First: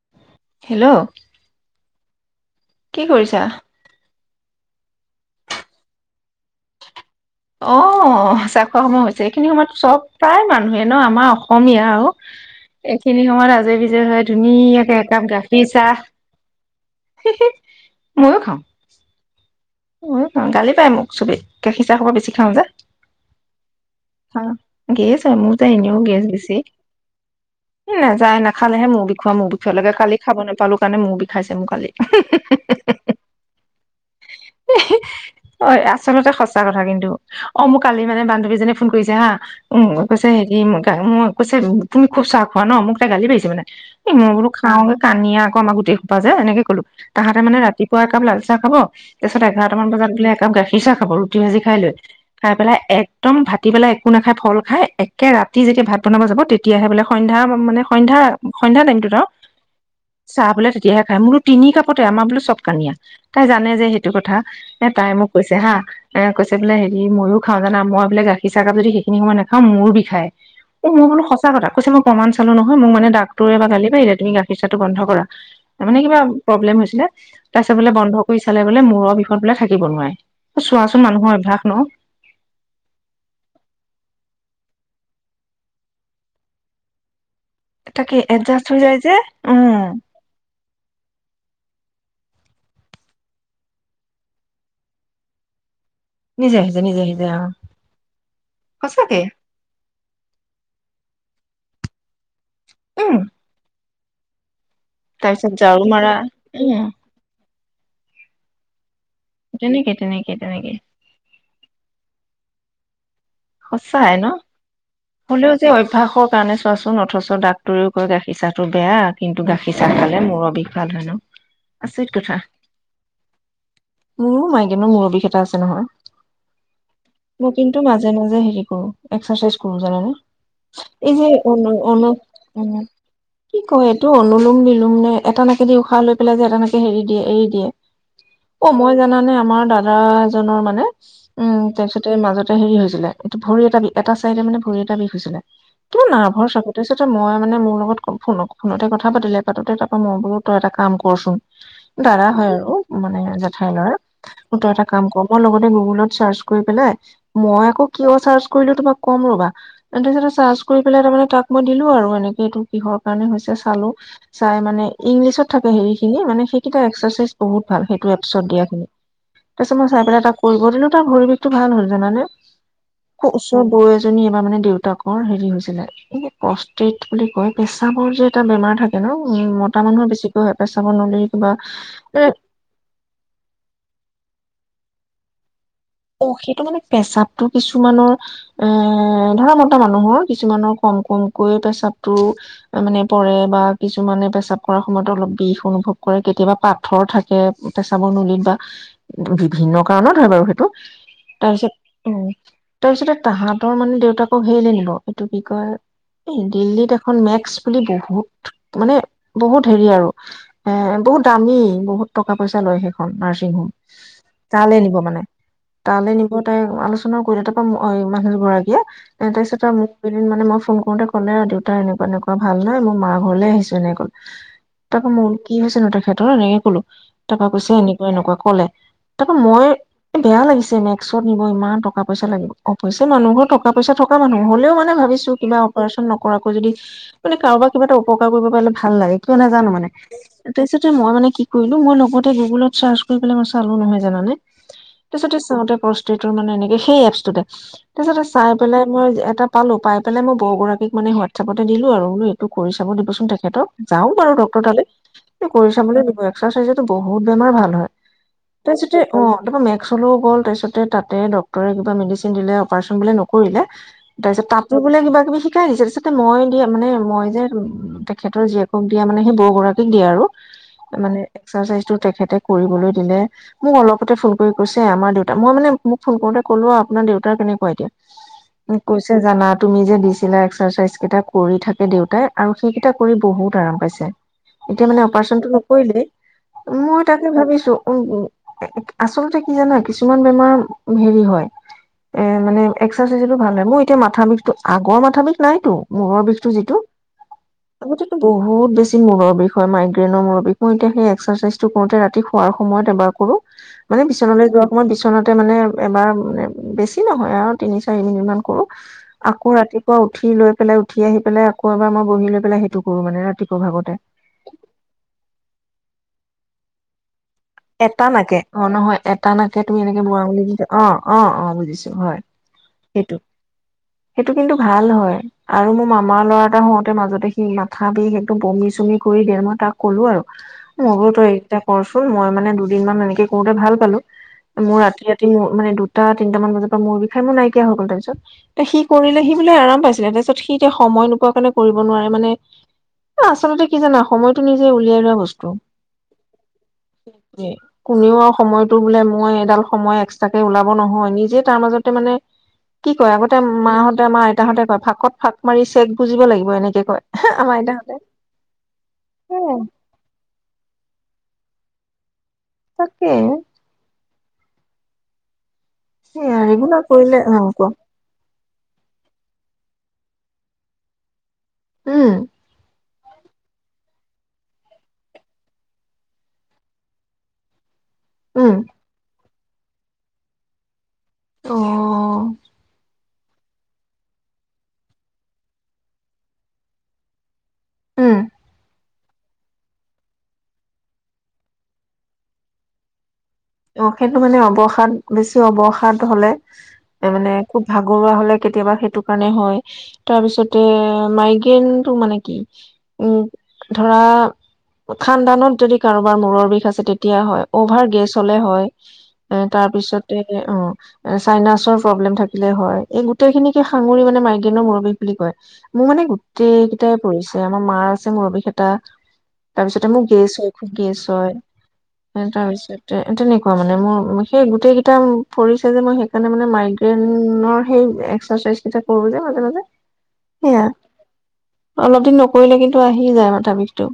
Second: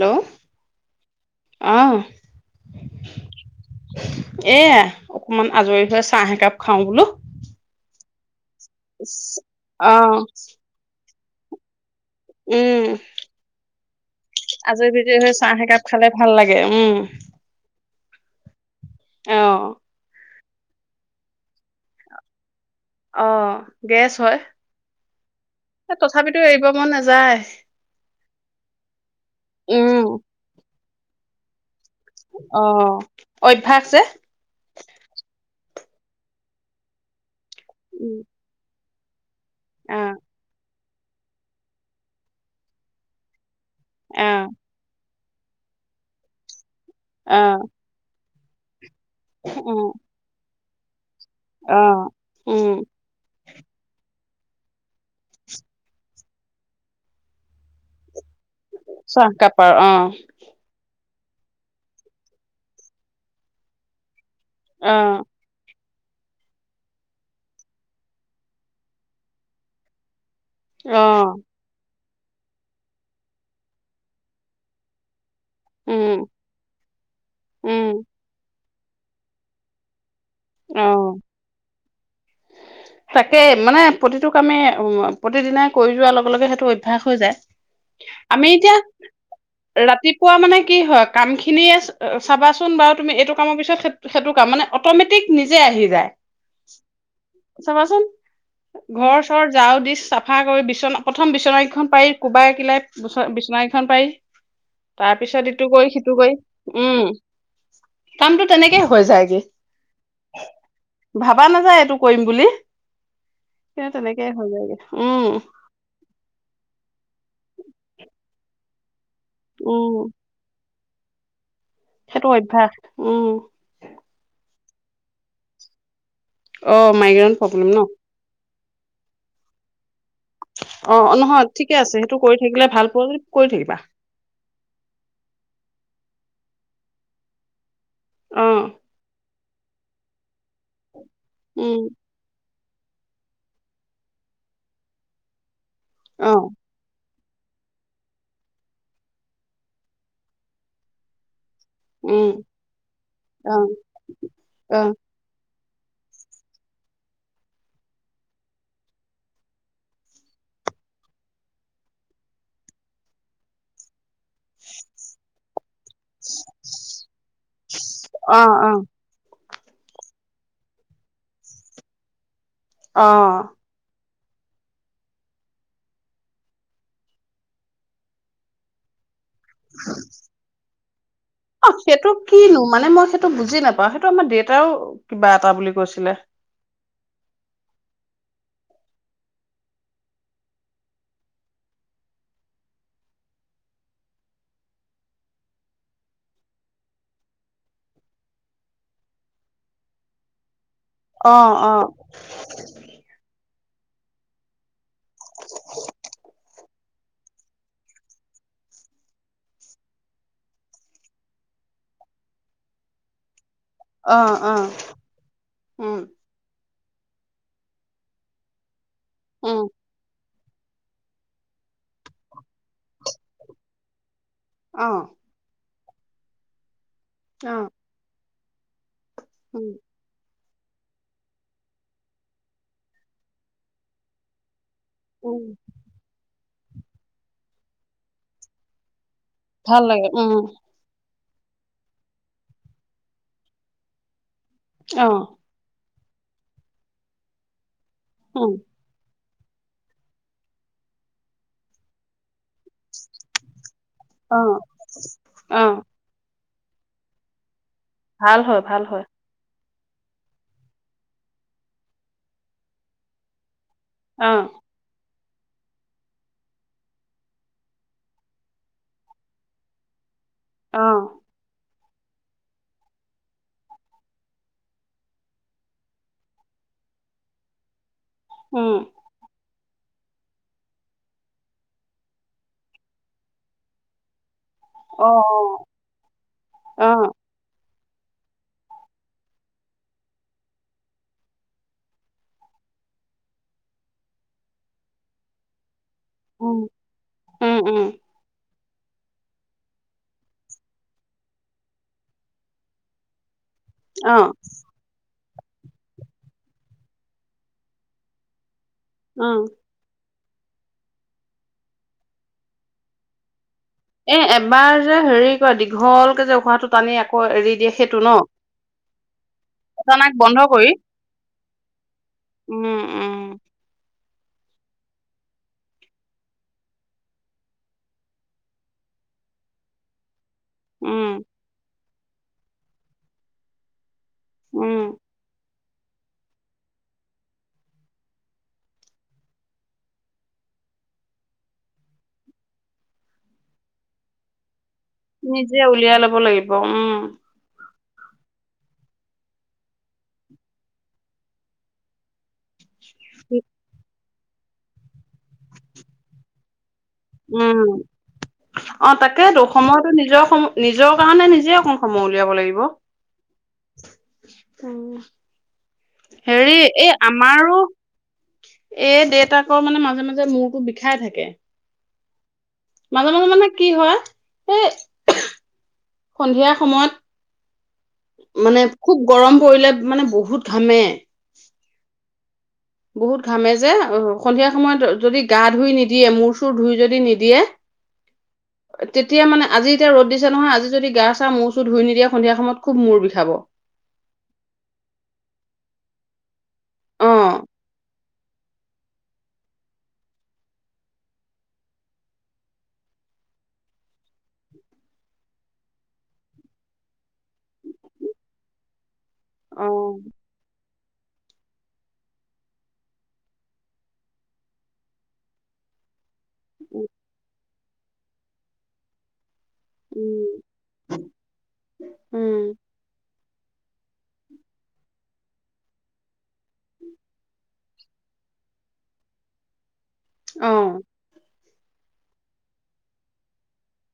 তো, হেল্ল' অহ। কি কৰিছা? এয়া অকমান আজৰি পাই চাহ একাপ খাওঁ বলোঁ। অহ, চা খোৱা সময় হৈছে এইখিনি সময়ত অ চব প্ৰায় মানুহে ন আমাৰ। অসমীয়া আৰু। এইখিনি সময়ত আজৰি [unintelligible] আজৰি-বিজৰি একাপ হৈ চাহ গাখীৰ একাপ খালে ভাল লাগে, উম। ময়ো খাওঁ। অ'। অ', গালি পাৰে মোক চবেই, গাখীৰ চাহ সপা বেছি খাওঁ যে। অ', গেছ হয়, খাওঁ গেছ হয় মোৰ যে এ এনেও গেছ তথাপিতো বেছি এৰিব মন নাযায়। খালেহে মুৰ বিখ [unintelligible] উম কালি খাব নেপালো। কাৰণে মূৰ বিষাইছে মোৰ কালি। অ', অভ্যাস যে। অ', আচলতে সঁচা কথা কিন্তু। অ', মোক কালি উম মানে বান্ধৱীজনী ফোন কৰিছে হা উম, অ কৈছে হেৰি মোক মই কৈছে তুমি খুব চাহ খোৱা ন' মোক তাই গালি পাৰিছে মানে। এই অ মই বোৰো খাওঁ কানিয়া আকৌ আমাৰ গোই খোপা যে এনেকে ক'লো। অ তাহাঁতে মানে ৰাতিপুৱা একাপ লাল চাহ খাব। তাপিছত অ এঘাৰটামান বজাত বোলে একাপ গাখীৰ খিচাহ খাব গুটি ভাজি খাই অ লৈ খাই উম পেলাই একদম ভাটিবেলা একো নাখাই ফল খাই একে ৰাতি যেতিয়া ভাত বনাব যাব তেতিয়াহে বোলে সন্ধ্যা মানে সন্ধ্যা সন্ধিয়া টাইমতটোত আৰু চাহ কাপ অ চাহ বোলে তেতিয়াহে খাই মোৰো তিনি কাপতে আমাৰ বো চব কানিয়া তাই জানে যে। এইটো কথা। এ অ তাই মোক কৈছে হা এ কৈছে বোলে হেৰি ময়ো খাওঁ জানা মই বোলে গাখীৰ চাহকাপ যদি সেইখিনি সময় নাখাওঁ মূৰ বিষাই। উ, অ মোৰ মানো সঁচা কথা কৈছে মই প্ৰমাণ চালো নহয় মোক মানে ডাক্তৰে এবাৰ গালি পাৰিলে তুমি গাখীৰ চাহটো বন্ধ কৰা। মানে উম কিবা প্ৰব্লেম হৈছিলে তাৰপিছত উম বোলে বন্ধ কৰি চালে। মূৰৰ বিষত বোলে থাকিব নোৱাৰে। চোৱাচোন অ', মানুহৰ অভ্যাস ন তাকেই, মানে প্ৰতিটো কামে অ', প্ৰতিদিনাই কৰি যোৱাৰ লগে লগে সেইটো অভ্যাস হৈ যায় তাকে আমি এডজাষ্ট এতিয়া, হৈ যায় যে উম ৰাতিপুৱা মানে কি হয়, কাম খিনিয়ে চাবাচোন বাৰু তুমি, এইটো কামৰ পিছত সেত সেইটো কাম, মানে অট'মেটিক নিজেই আহি যায়। নিজে আহিছে নিজে আহিছে অ চাবাচোন সঁচাকে ঘৰ চৰ যাও দি, চাফা কৰি বিচনা পত প্ৰথম বিচননাকেইখন পাৰি কোবাই কিলাই উম বিচনাকেইখন পাৰি [inaudible] তাৰ পিছত তাৰপিছত ইটো ঝাৰু কৈ মাৰা সিটো কৈ উম। কামটো তেনেকে হৈ যায় গে। তেনেকে তেনেকে তেনেকে ভাবা নাযায় এইটো কৰিম বু বুলি কিন্তু, সঁচাই ন তেনেকেই হৈ যায়গে। উম হ'লেও যে অভ্যাসৰ কাৰণে চোৱাচোন অথচ ডাক্তৰেও কয় গাখীৰ চা চাহটো বেয়া। কিন্তু, গাখীৰ চাহ উম খালে মূৰৰ বিষ ভাল হয় ন'। আচৰিত সেইটো কথা অভ্যাস উম। কিন্তু মোৰ অভিজ্ঞতা আছে নহয়। অ', মাইগ্ৰেন প্ৰ'ব্লেম ন'। অহ' এক্সাৰচাইজ ক কৰো জানানে। এই অ যে নহয় ঠিকে আছে অনু-অনু সেইটো কৰি থাকিলে উম, ভাল পোৱা যদি কৰি কি থাকিবা কয় এইটো অনুলোম নিলুম নে এটা নাকেদি উশাহ লৈ [unintelligible] এটা নাকে যে এৰি দিয়ে এৰি দিয়ে। অ'- মই জানানে আমাৰ দাদা এজনৰ মানে উম, তাৰ পিছতে মাজত হেৰি হৈছিলে এইটো ভৰি এটা দি এটা তাইৰ মানে ভৰি এটা বিষ হৈছিলে। তোৰ অ নাভৰ চাকতে চোন মই মানে মোৰ লগত ফোনত ফোনতে কথা পাতিলে পাতোতে তাৰপৰা মই বোলো তই এটা কাম ক'ৰচোন। দাদা উম হয় আৰু মানে অ জেঠাইৰ ল'ৰা তই অ এটা কাম কৰ মই লগতে গ ফোনত চাৰ্জ কৰি পেলাই মই আকৌ কিয় চাৰ্জ কৰিলো তোমাক কম ৰ'বা [unintelligible] চাৰ্জ কৰি পেলাই তাৰ মানে তাক মই দিলো আৰু এনেকে এইটো কিহৰ কাৰণে হৈছে চালো। চাই মানে ইংলিছত থাকে হেৰিখিনি মানে সেইকেইটা এক্সাৰচাইজ বহুত ভাল সেইটো অ এপছত অ দিয়াখিনি। তাৰপিছত মই চাই পেলাই তাক কৰিব দিলো তাৰ ভৰি বিষটো ভাল হ'ল জানানে। আকৌ অ'। ওচৰৰ বৌ এজনী এবাৰ মানে দেউতাকৰ হেৰি হৈছিলে, এই যে প্ৰষ্টেট বুলি কয়, পেচাবৰ যে এটা বেমাৰ থাকে ন? উম, মতা মানুহৰ বেছিকৈ হয়, পেচ চাবৰ‌ নলীত অ' সেটো কিনো মানে মই সেটো বুজি নাপাওঁ, সেইটো আমাৰ দেত তাও কিবা এটা বুলি কৈছিলে অ' সেইটো মানে পেচাবটো কিছুমানৰ, অ' ধৰা মতা মানুহৰ, কিছুমানৰ কম কমকৈ পেচাবটো মানে পৰে বা কিছুমানে পেচাব কৰা সময়ত অলপ বিষ অনুভৱ কৰে, কেতিয়াবা পাথৰ থাকে পেচাবৰ নলীত, বা বিভিন্ন কাৰণত হয় বাৰু সেইটো অ', তাৰপিছত অ। তৰ মান দেউতাকক হেৰিলে নিব সেটো কি কয়, এই দিল্লীত এখন মেক্স বুলি বহুত, মানে বহুত হেৰি আৰু, এ বহুত দামী, বহুত টকা পইচা লয় সেইখন নাৰ্ছিং হোম অ', অ'। তালৈ নিব মানে উম তালৈ নিব তাত উম, আলোচনা কৰিলে তাপা মানুহ দুগৰাকীয়ে উম তাপিছত আৰু মোক মানে মই ফোন কৰোতে ক'লে দেউতা এনেকা এনেকুৱা ভাল নাই মোৰ মা ঘৰলৈ আহিছো এনেকৈ। অ তাক মল কি তেখেতৰ এনেকে কলোঁ টকা অ পইচা এনেকুৱা এনেকুৱা ক'লে তাপা উম মইয়ে বেয়া লাগিছে মেস্কত নিব ইমান টকা পইচা লাগিব অৱশ্যে মানুহ ঘৰ টকা পইচা থকা মানুহ হ'লেও মানে ভাবিছো উম কিবা অপাৰেচন নকৰাকে যদি মানে কাৰোবাক কিবা এটা উপকাৰ কৰিব পাৰিলে ভাল লাগে। কিয় নাজানো ভাল মানে লাগে উম তাৰপিছতে মই মানে কি কৰিলো মই লগতে গুগলত চাৰ্চ কৰি মই চালো নহয় জানানে। অ তাচতে [unintelligible] [unintelligible] মানে সেই এপচটোতে তাৰপিছতে চাই উম পেলাই মই এটা, পালোঁ পাই পেলাই মই বৌগৰাকীক মানে হোৱাটছএপতে দিলোঁ আৰু এইটো কৰি চাব দিবচোন তেখেতক যাক বাৰু অ ডক্টৰ তালে অ কৰি চাবলৈ দিব এবাৰ এক্সাৰচাইজতো বহুত বেমাৰ ভাল হয় ভাল হয় ভাল হয় [unintelligible] উলেও গ'ল তাৰপাছতে তাতে ডক্টৰে কিবা মেডিচিন দিলে অপাৰেচন বোলে নকৰিলে অ তাৰপিছত তাতো বোলে কিবা কিবি শিকাই দিছে তাৰিপাছতে মই দিয়া মানে মই যে তেখেতৰ জীয়েকক দিয়া মানে সেই বৌগৰাকীক দিয়ে আৰু অ মানে একতাৰ চাইজটো তেখেতে কৰিবলৈ দিলে মোক অলপতে ফোন কৈছে আমাৰ দেউতা মই মানে মোক ফোন কৰোতে ক'লো আৰু আপোনাৰ দেউতাৰ কেনেকুৱা এতিয়া উম কৈছে জানাত তুমি যে দিছিলা এক্সাৰচাইজ কেইটা কৰি থাকে দেউতাই আৰু সেইকেইটা কৰি বহুত আৰাম পাইছে এতিয়া মানে অ অ অপাৰচনটো নকৰিলে? অ মই তাকে ভাবিছো উম উম আচলতে কি জানা কিছুমান বেমাৰ হেৰি হয়, এ মানে এক্সাৰচাইজতো ভাল হয় মোৰ এতিয়া মাথা বিষটো, আগৰ মাথা বিষ নাইতো মূৰৰ বিষটো উম যিটো, উম উম আগতেতো বহুত বহুত বেছি মূৰৰ বিষ হয় মাইগ্ৰেেইনৰ মূৰৰ বিষ মই এতিয়া সেই এক্সাৰচাইজটো কৰোতে ৰাতি শোৱাৰ সময়ত এবাৰ কৰো মানে অ বিচনালৈ যোৱা সময়ত [unintelligible] মানে এবাৰ মানে বেছি নহয় আৰু তিনি চাৰি মিনিটমান কৰোঁ উম আকৌ ৰাতিপুৱা উঠি লৈ পেলাই উঠি আহি পেলাই আকৌ এবাৰ মই বহি লৈ পেলাই সেইটো কৰো মানে ৰাতি এ এবাৰ যে হেৰি কয় দীঘল যে উশাহটো টানি এৰি দিয়ে সেইটো এটা ন নাকে, অ নহয় টানাকে তুমি এনেকে এটানাক বুৰা বন্ধ কৰি [unintelligible] অ অ অ বুজিছোঁ উম উম সেইটো কিন্তু ভাল হয় আৰু মোৰ মামাৰ ল'ৰা এটা হওঁতে মাজতে সি মাথা বিষ একদম বমি চমি কৰি দিয়ে, মই তাক কলো আৰু। উম, [unintelligible] [unintelligible] মানে দুদিনমান এনেকে কৰোতে ভাল পালো মই উম, ৰাতি ৰাতি মোৰ মানে দুটা তিনটা মান বজাৰ পৰা মূৰ বিষায় মোৰ নাইকিয়া হৈ গ'ল তাৰপিছত এ সি কৰিলে সি বোলে আৰাম পাইছিলে তাৰপিছত সি এতিয়া সময় নোপোৱা কাৰণে কৰিব নোৱাৰে মানে, আচলতে কি জানা সময়তো নিজে উলিয়াই লব লাগিব উম কোনেও আৰু সময়তো বোলে মই এডাল সময় এক্সট্ৰাকে ওলাব নহয় নিজে তাৰ মাজতে মানে কি কয়, আগতে মা হত আমাৰ আইতাহঁতে কয় ফাঁকত ফাঁক মাৰি চেগ বুজিব লাগিব এনেকে কয়। আমাৰ উম, আইতাহঁতে অ এ তাকেইেতো সময়তো নিজৰ সম নিজৰ কাৰণে নিজে অকণ সময় [unintelligible] উলিয়াব লাগিব তাকে উম সেয়া ৰেগুলাৰ কৰিলে হে হব এইৰ দেএতাকৰ মানে মাজে মাজে মূৰটো বিষাই থাকে। উম মাজে মাজে মানে কি হয় এই, সন্ধিয়া সময়ত উম মানে খুব গৰম কৰিলে মানে বহুত ঘামে অঅহহ বহুত ঘামে যে সন্ধিয়া সময়ত যদি গা ধুই নিদিয়ে মূৰ চুৰ ধুই যদি নিদিয়ে উম তেতিয়া মানে আজি এতিয়া ৰ'দ দিছে নহয় আজি যদি গা চা মৌ চু ধুই নিদিয়ে সন্ধিয়া সময়ত খুব মৰ বিষাব অ সেইটো মানে অৱসাদ বেছি অৱসাদ হলে অ', মানে খুব ভাগৰুৱা হলে কেতিয়াবা সেইটো কাৰণে হয় তাৰপিছতে মাইগ্ৰেইনটো মানে কি উ ধৰা খান্দানত যদি কাৰোবাৰ মূৰৰ বিষ আছে তেতিয়া হয় অভাৰ গেছ চলে হয় এ অ', তাৰপিছতে অ এ চাইনাচৰ প্ৰব্লেম থাকিলে হয় এই গোটেইখিনিকে সাঙুৰি মানে মাইগ্ৰেইনৰ মূুৰ বিষ বুলি কয় মোৰ মানে উম, গোটেইকেইটাই প পৰি়ছে [unintelligible] আমাৰ মাৰ আছে মূৰবিষ এটা তাৰপিছতে মোক গেছ উম, হয় [inaudible] খুব গেছ হয় উম, তাৰপিছত তেনেকোৱা মানে মোৰ সেই গোটেই কেইটা পৰিছে যে মই সেইকাৰণে মানে মাইগ্ৰেনৰ সেই এক্সাৰচাইজ কেইটা কৰো যে মাজে মাজে। সেয়া অ' অলপ দিন নকৰিলে কিন্তু আহিই যায় মাথা বিষটো।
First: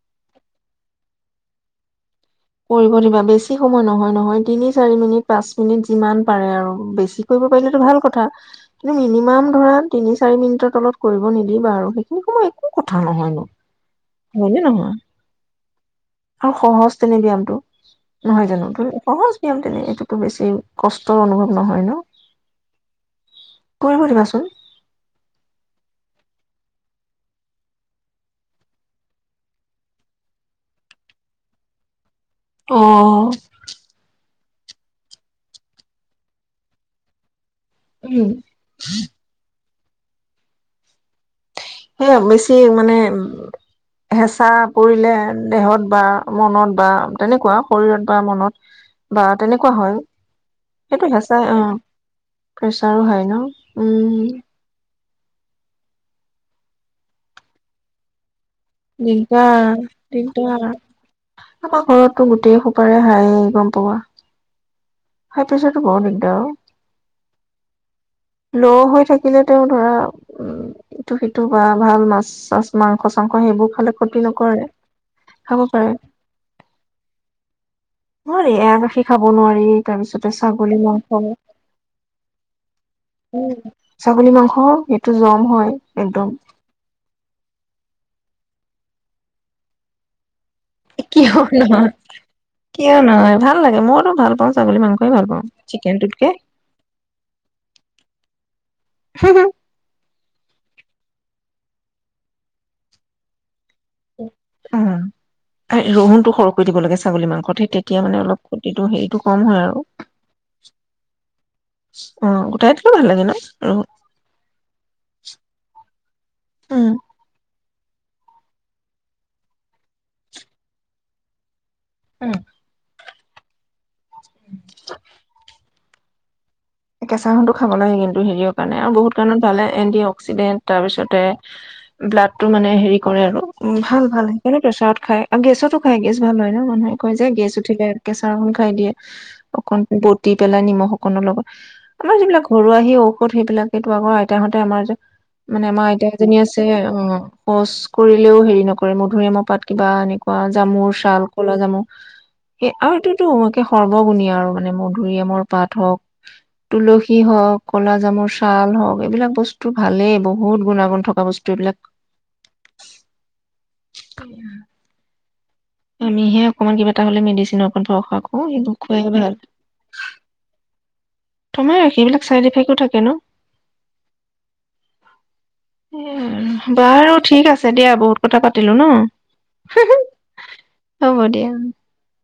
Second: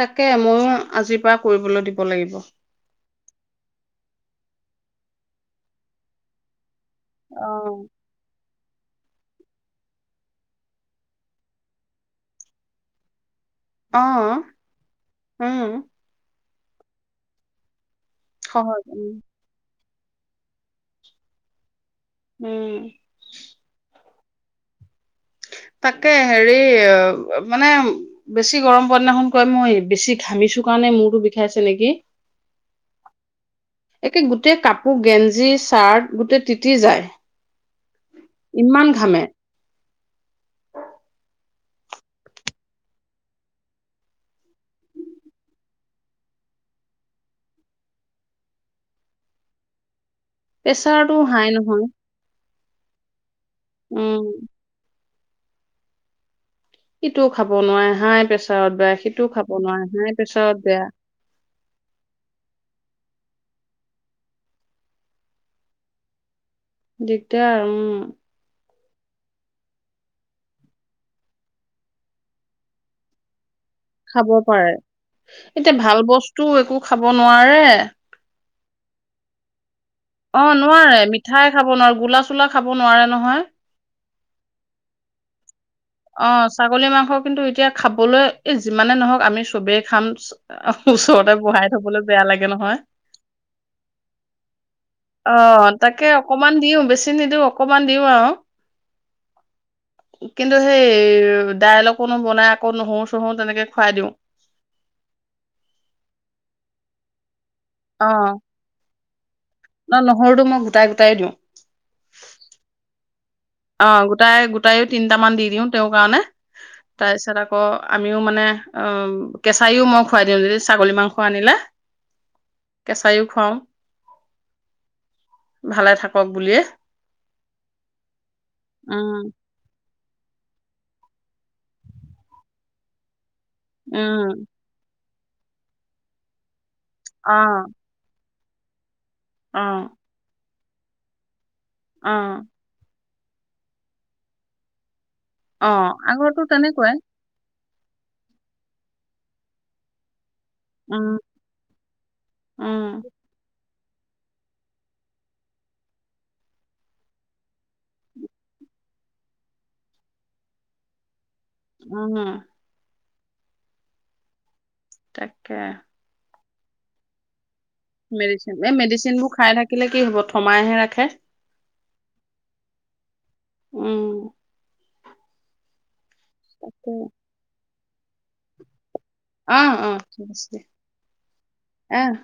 তাকে, ময়ো আজিৰ পৰা কৰিবলৈ দি ক লাগিব। কৰিব দিবা বেছি সময় নহয় - নহয়, তিনি চাৰি মিনিট পাঁচ মিনিট যিমান পাৰে আৰু। বেছি কৰিব পাৰিলেটো অ', ভাল কথা। কিন্তু মিনিমাম ধৰা তিনি চাৰি মিনিটৰ তলত কৰিব নিদিবা আৰু সেইখিনি সময় একো কথা নহয় ন। অহ ', উম', আৰু সহজ তেনেই ব্যায়ামটো। নহয় জানো সহজ তুমি, উম, সহজ নিয়ম তেনেই এইটো। টো বেছি কষ্ট অনুভৱ নহয় ন? উমম। [unintelligible] শুনিবাচুন তাকে হেৰিই মানে বেছি গৰম পোৱা দিনাখন কয় মই বেছি ঘামিছো কাৰণে মূৰটো বিষাইছে নেকি? অহ ', গোটে কাপো গেঞ্জী, চাৰ্ট গোটে তিতি যায়। উম ইমান ঘামে। হেই বেছি মানে হেঁচা পৰিলে দেহত বা মনত বা তেনেকোৱা শৰীৰত বা মনত বা তেনেকোৱা হয়। সেইটো প্ৰেচাৰটো হেঁচাই হাই অ নহয়। প্ৰেছাৰো হাই ন। উম। ইটোও খাব নোৱাই হাই প্ৰেছা- দিকদাৰ - দিকদাৰ, বেয়া আমাৰ ঘৰতটো গোটেই সোপাৰে হাই। গম পোৱা। হাই প্ৰেছাৰতটো বৰ দিগদাৰ অ', দিগদাৰ উম', ল' হৈ থাকিলে তেওঁ ধৰা উম ', ইটো সিটো বা ভাল মাছ চাছ মাংস চাংস ক হেইবোৰ। খাব পাৰে। এতিয়া পাৰে ভাল বস্তুও একো খাব নোৱাৰে। এয়া গাখীৰ খাব নোৱাৰি। তাৰপিছতে অ ', ছাগলী নোৱাৰে, মাংস মিঠাই খাব নোৱাৰে গোলা-চোলা খাব নোৱাৰে নহয়। উম ছাগলী মাংস সেইটো জম হয় একদম অ', ছাগলী মাংস কিন্তু এতিয়া খাবলৈ এই যিমানে নহক আমি চবেই খাম চ এ', কিহৰ নহয়। নহয় কিয় নহয় ভাল লাগে। মইতো ভাল পাওঁ ছাগলী মাংস অ' তাকে অকমান দিও বেছি নিদিও অকমান দিও আ- অ। কিন্তু হেই দাইল অকনো বনাই আকৌ নহৌ- চহৌ তেনেকে খুৱাই দিওঁ উম্ তাই ৰহুণটো সৰুকৈ দিব লাগিছিল। ছাগলী মাংসত। এই তেতিয়া অ মানে অলপ ক্ষতিটো হেৰিটোক কম হয় আৰু ন নহৰুটো মই গোটাই গোটাই দিওঁ অ গোটাই থলেও ভাল লাগে ন? ৰহুন অ গোটাই গোট, তাৰেও তিনটামান দি দিওঁ তেওঁৰ কাৰণে। উম তাৰ পিছত আকৌ অ আমিও মানে অ কেঁচাইও মই খুৱাই দিওঁ যদি ছাগলী মাংস আনিলে। উম কেঁচাইও খুৱাওঁ। ভালে থাকক বুলিয়েই। কেঁচা [unintelligible] খাব লাগে কিন্তু। হেৰিয় কাৰণে আৰু বহুত উম কাৰণত ভালে এণ্টি অ- অক্সিডেণ্ট তাৰপিছতে ব্লাডটো মানে হেৰি কৰে আৰু। উম্ ভাল ভাল উম সেইকাৰণে প্ৰেছাৰত খায়। আৰু গেছতো খাই গেছ ভাল হয় ন মানুহে। কৈ যে অ গেছ উঠিলে [unintelligible] তামুল খাই দিয়ে। অ অকণ বৌতিপ। পেলাই নিমখ অকনৰ লগত। অ আমাৰ যিবিলাক ঘৰু আৰ্হি ঔ ষধ সেইবিলাকেটো আগৰ আইতাহঁতে আমাৰ যে মানে অ আমাৰ আইতা এজনী আগৰতো আছে তেনেকুৱাই উম্ শৌচ কৰিলেও হেৰি নকৰে মধুৰিআমৰ পাত কিবা আনি অ জামুৰ উম চাল ক'লা জামু সেই আৰু উম এইটোতো সৰ্বগুণীয়া আৰু মানে মধুৰিআমৰ পাত হওক তুলসী হওঁক, কলা জামুৰ চাল হওঁক এইবিলাক বস্তু ভালেই বহুত গুণাগুণ থকা ব উম্। [unintelligible] তাকে। আমি হে অকণমান কিবা এটা হলে মেডিচিনৰ ওপৰত ভৰসা কৰো মেডিচিন, এই সেইবোৰ খোৱাই মেডিচিনবোৰ ভাল খাই থাকিলে কি হ'ব থমাইহে ৰাখে। থমাই ৰাখে এইবিলাক ছাইড এফেক্টো থাকে ন? উম্। এইয়াই, তাকে বাৰু ঠিক আছে। দিয়া বহুত কথা পাতিলো ন'? অহ অহ ঠিক আছে, হ'ব দিয়া অহ।